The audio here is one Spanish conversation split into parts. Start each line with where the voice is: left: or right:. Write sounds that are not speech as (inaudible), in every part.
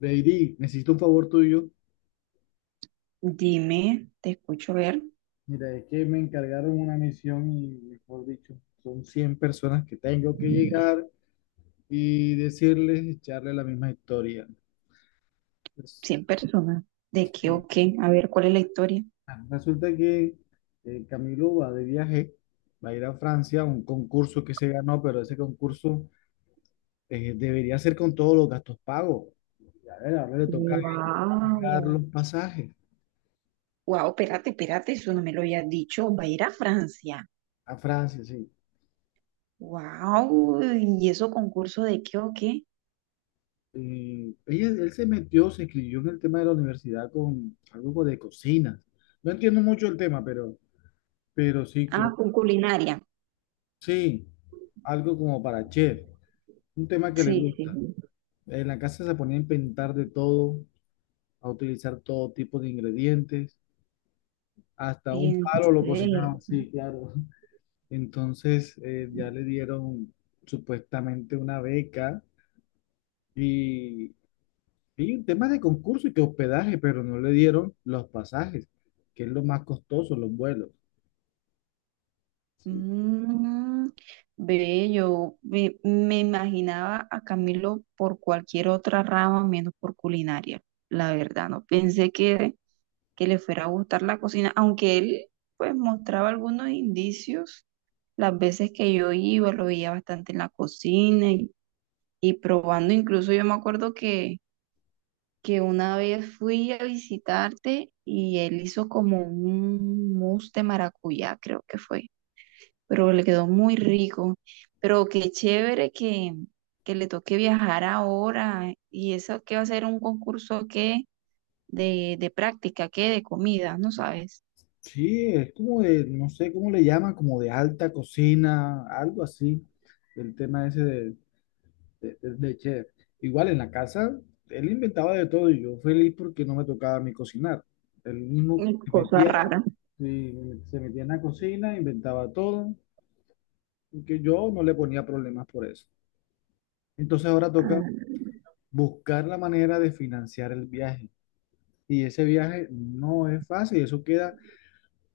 left: Lady, necesito un favor tuyo.
right: Dime, te escucho ver.
left: Mira, es que me encargaron una misión y, mejor dicho, son 100 personas que tengo que llegar y decirles, echarle la misma historia. Pues,
right: 100 personas. ¿De qué
left: y,
right: o qué? A ver, ¿cuál es la historia?
left: resulta que Camilo va de viaje, va a ir a Francia a un concurso que se ganó, pero ese concurso debería ser con todos los gastos pagos. Y, a ver, ahora le toca pagar
right: Wow.
left: los pasajes
right: Wow, espérate, espérate, eso no me lo habías dicho. Va a ir a Francia.
left: a Francia, sí.
right: Wow. ¿Y eso concurso de qué o qué?
left: Él se metió, se escribió en el tema de la universidad con algo de cocina. No entiendo mucho el tema, pero sí,
right: Ah, con culinaria.
left: sí, algo como para chef, un tema que le
right: Sí, sí.
left: gusta. En la casa se ponía a inventar de todo, a utilizar todo tipo de ingredientes, hasta
right: Sí.
left: un
right: En
left: palo lo
right: serio.
left: cocinaban, sí, claro. Entonces ya le dieron supuestamente una beca y vi un tema de concurso y que hospedaje, pero no le dieron los pasajes, que es lo más costoso, los vuelos. Sí,
right: Mm, ve, yo me imaginaba a Camilo por cualquier otra rama menos por culinaria. La verdad, no pensé que le fuera a gustar la cocina, aunque él pues mostraba algunos indicios las veces que yo iba, lo veía bastante en la cocina y probando, incluso yo me acuerdo que una vez fui a visitarte y él hizo como un mousse de maracuyá, creo que fue, pero le quedó muy rico, pero qué chévere que le toque viajar ahora y eso que va a ser un concurso que de práctica, que de comida, ¿no sabes?
left: sí, es como de, no sé cómo le llaman, como de alta cocina, algo así, el tema ese de chef. Igual en la casa, él inventaba de todo y yo feliz porque no me tocaba a mí cocinar. Él mismo se
right: Cosa
left: metía,
right: rara.
left: sí, se metía en la cocina, inventaba todo, porque yo no le ponía problemas por eso. Entonces ahora toca
right: Ah,
left: buscar la manera de financiar el viaje. Y ese viaje no es fácil, eso queda,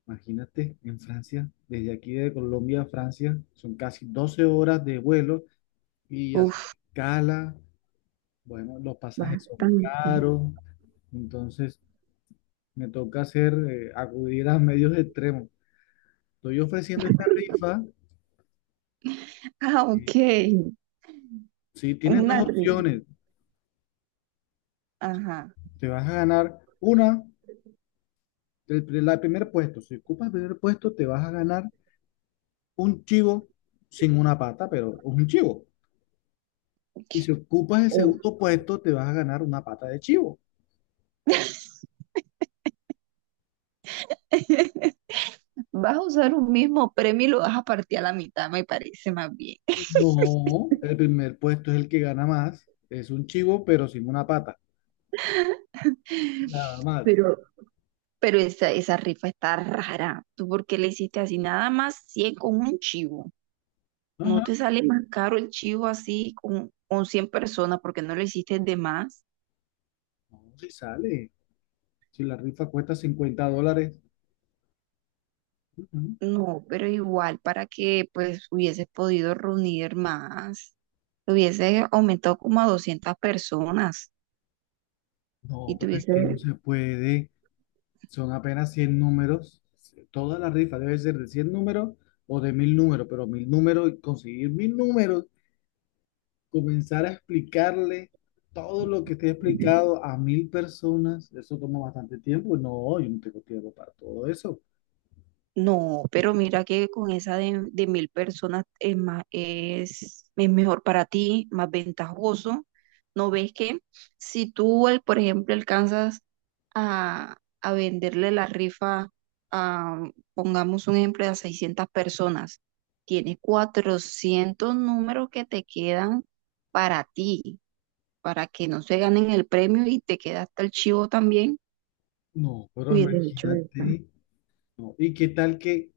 left: imagínate, en Francia, desde aquí de Colombia a Francia, son casi 12 horas de vuelo y hacer
right: uf,
left: escala, bueno, los pasajes son
right: bastante.
left: caros, entonces me toca hacer, acudir a medios extremos. Estoy ofreciendo esta rifa,
right: (laughs) Ah,
left: eh,
right: ok.
left: si tienes
right: Una
left: dos
right: ri-
left: opciones,
right: Ajá.
left: te vas a ganar una, el primer puesto, si ocupas el primer puesto, te vas a ganar un chivo sin una pata, pero es un chivo.
right: (laughs) Ok.
left: Y si ocupas el
right: Oh.
left: segundo puesto, te vas a ganar una pata de chivo.
right: Vas a usar un mismo premio y lo vas a partir a la mitad, me parece más bien.
left: No, el primer puesto es el que gana más. Es un chivo, pero sin una pata. Nada más.
right: Pero, pero esa rifa está rara. ¿Tú por qué le hiciste así? Nada más 100 con un chivo. ¿No
left: Ajá.
right: te sale más caro el chivo así con 100 personas porque no lo hiciste de más?
left: No, si sale. Si la rifa cuesta $50. Ujú.
right: No, pero igual para que pues hubiese podido reunir más, hubiese aumentado como a 200 personas
left: No,
right: y
left: pero es
right: tuviese.
left: que no se puede. Son apenas 100 números. Toda la rifa debe ser de 100 números o de 1000 números, pero 1000 números, y conseguir 1000 números comenzar a explicarle todo lo que te he explicado a 1000 personas, eso toma bastante tiempo. No, yo no tengo tiempo para todo eso.
right: No, pero mira que con esa de 1000 personas es más, es mejor para ti, más ventajoso. ¿No ves que si tú, por ejemplo, alcanzas a venderle la rifa a, pongamos un ejemplo, a 600 personas, tienes 400 números que te quedan para ti, para que no se ganen el premio y te queda hasta el chivo también?
left: No, pero
right: Hubiese hecho eso.
left: imagínate. No. ¿Y qué tal que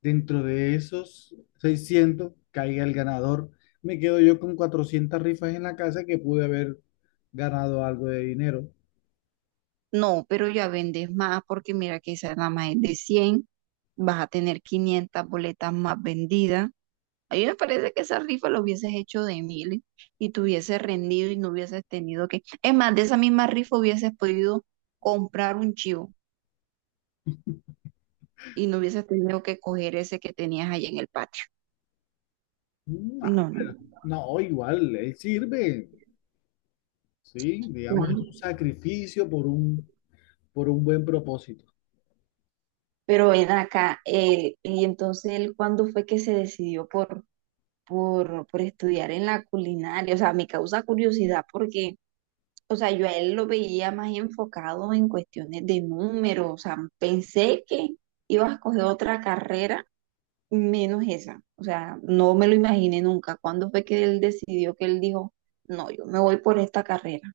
left: dentro de esos 600 caiga el ganador? Me quedo yo con 400 rifas en la casa que pude haber ganado algo de dinero.
right: No, pero ya vendes más porque mira que esa nada más es de 100, vas a tener 500 boletas más vendidas. A mí me parece que esa rifa lo hubieses hecho de 1000 y te hubieses rendido y no hubieses tenido que... Es más, de esa misma rifa hubieses podido comprar un chivo y no hubieses tenido que coger ese que tenías allá en el patio.
left: Mm, ay,
right: No, no,
left: no, igual, él sirve, ¿sí?
right: no.
left: Digamos, es un
right: No.
left: sacrificio por un buen propósito.
right: Pero ven acá, y entonces él, ¿cuándo fue que se decidió por, por estudiar en la culinaria? O sea, me causa curiosidad porque, o sea, yo a él lo veía más enfocado en cuestiones de números. O sea, pensé que iba a escoger otra carrera menos esa. O sea, no me lo imaginé nunca. ¿Cuándo fue que él decidió que él dijo, no, yo me voy por esta carrera?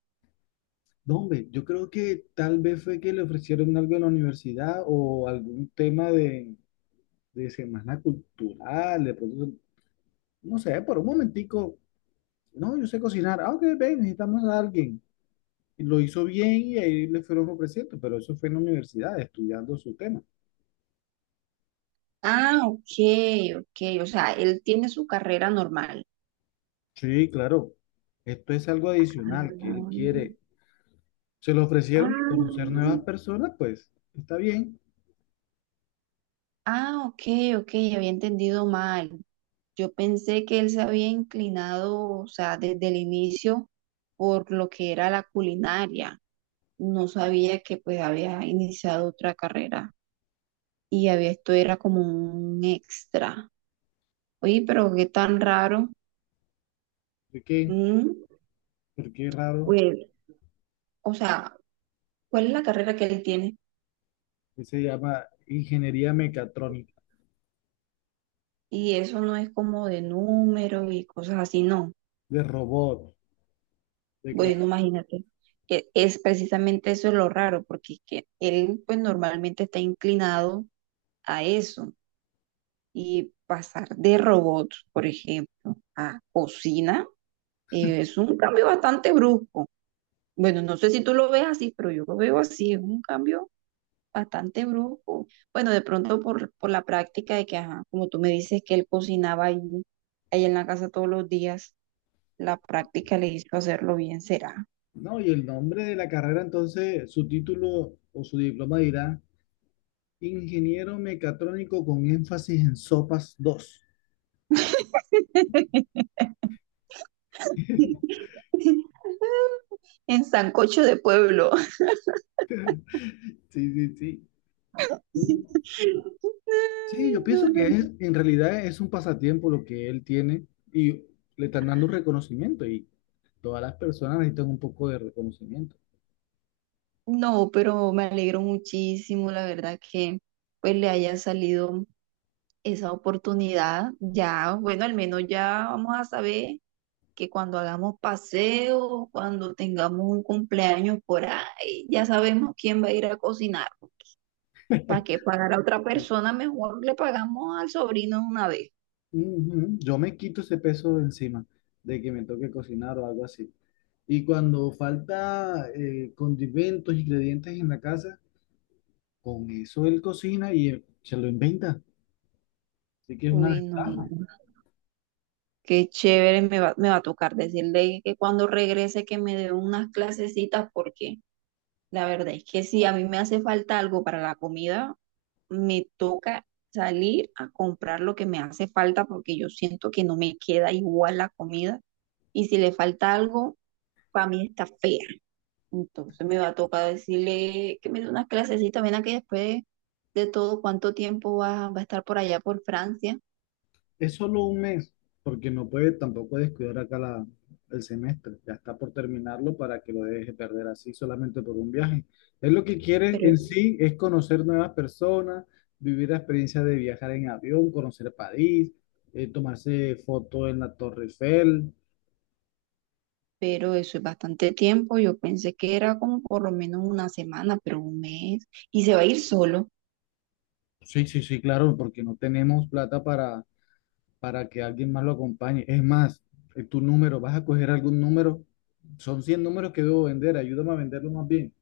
left: No, hombre, yo creo que tal vez fue que le ofrecieron algo en la universidad o algún tema de semana cultural, de pronto, no sé, por un momentico, no, yo sé cocinar, ah, ok, ven, necesitamos a alguien. Y lo hizo bien y ahí le fueron ofreciendo, pero eso fue en la universidad, estudiando su tema.
right: Ah, ok, ok, o sea, él tiene su carrera normal.
left: Sí, claro, esto es algo adicional que
right: Ah,
left: él quiere. Se lo ofrecieron y conocer
right: ah,
left: nuevas personas, pues está bien.
right: ah, ok, ok, había entendido mal. Yo pensé que él se había inclinado, o sea, desde el inicio por lo que era la culinaria. No sabía que pues había iniciado otra carrera y había, esto era como un extra. Oye, pero qué tan raro.
left: ¿Por qué?
right: Mm,
left: ¿Por qué raro?
right: pues, o sea, ¿cuál es la carrera que él tiene?
left: Que se llama ingeniería mecatrónica.
right: Y eso no es como de números y cosas así, no.
left: De robot, de crear.
right: Bueno, imagínate que es precisamente eso lo raro, porque es que él pues normalmente está inclinado a eso. Y pasar de robots, por ejemplo, a cocina, es un cambio bastante brusco. Bueno, no sé si tú lo ves así, pero yo lo veo así, es un cambio bastante brusco. Bueno, de pronto por, la práctica de que, ajá, como tú me dices que él cocinaba ahí en la casa todos los días, la práctica le hizo hacerlo bien, será.
left: No, y el nombre de la carrera, entonces, su título o su diploma dirá Ingeniero Mecatrónico con énfasis en sopas dos. (laughs)
right: (laughs) En sancocho de pueblo. (laughs)
left: Sí, sí, sí. Sí,
right: Ay,
left: yo
right: no,
left: pienso
right: no,
left: que es,
right: no.
left: en realidad es un pasatiempo lo que él tiene y le están dando un reconocimiento y todas las personas necesitan un poco de reconocimiento.
right: No, pero me alegro muchísimo, la verdad, que pues le haya salido esa oportunidad. Ya, bueno, al menos ya vamos a saber que cuando hagamos paseo, cuando tengamos un cumpleaños por ahí, ya sabemos quién va a ir a cocinar. ¿Para qué pagar a otra persona? Mejor le pagamos al sobrino de una vez.
left: Ujú, yo me quito ese peso de encima de que me toque cocinar o algo así. Y cuando falta condimentos, ingredientes en la casa, con eso él cocina y se lo inventa. Así que es una
right: Uy, no, no,
left: ventaja.
right: no, qué chévere, me va a tocar decirle que cuando regrese que me dé unas clasecitas, porque la verdad es que si a mí me hace falta algo para la comida, me toca salir a comprar lo que me hace falta porque yo siento que no me queda igual la comida, y si le falta algo, para mí está fea. Entonces me va a tocar decirle que me dé unas clasecitas. Ven aquí, después de todo, ¿cuánto tiempo va, va a estar por allá por Francia?
left: Es solo un mes, porque no puede tampoco descuidar acá la, el semestre. Ya está por terminarlo para que lo deje perder así solamente por un viaje. Él lo que quiere
right: pero,
left: en sí es conocer nuevas personas, vivir la experiencia de viajar en avión, conocer París, tomarse foto en la Torre Eiffel.
right: pero eso es bastante tiempo, yo pensé que era como por lo menos una semana, pero un mes, y se va a ir solo.
left: Sí, sí, sí, claro, porque no tenemos plata para que alguien más lo acompañe. Es más, tu número, vas a coger algún número. Son 100 números que debo vender, ayúdame a venderlo más bien.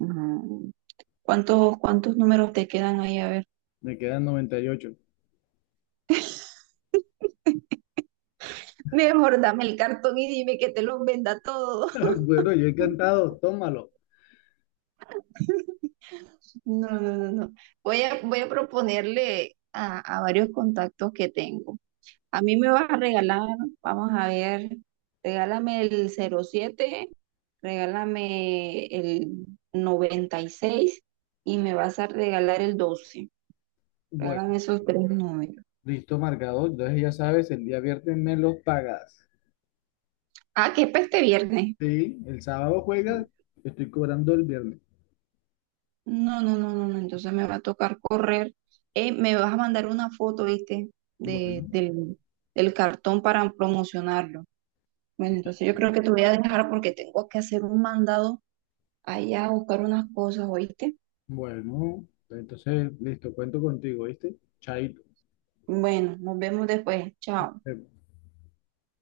right: No. ¿Cuántos números te quedan ahí? A ver.
left: Me quedan 98.
right: Mejor dame el cartón y dime que te los venda todo.
left: (laughs) Bueno, yo
right: (laughs)
left: encantado, tómalo.
right: No, no, no, no. Voy a proponerle a varios contactos que tengo. A mí me vas a regalar, vamos a ver, regálame el 07, regálame el 96, y me vas a regalar el 12.
left: Bueno,
right: Regálame esos tres números.
left: listo, marcado. Entonces ya sabes, el día viernes me los pagas.
right: Ah, que es para este viernes.
left: Sí, el sábado juegas, te estoy cobrando el viernes.
right: No, no, no, no, no, entonces me va a tocar correr. Me vas a mandar una foto, ¿viste? De,
left: Bueno,
right: del, Del cartón para promocionarlo. Bueno, entonces yo creo que te voy a dejar porque tengo que hacer un mandado allá a buscar unas cosas, ¿oíste?
left: bueno, entonces listo, cuento contigo, ¿viste? Chaito.
right: Bueno, nos vemos después. Chao.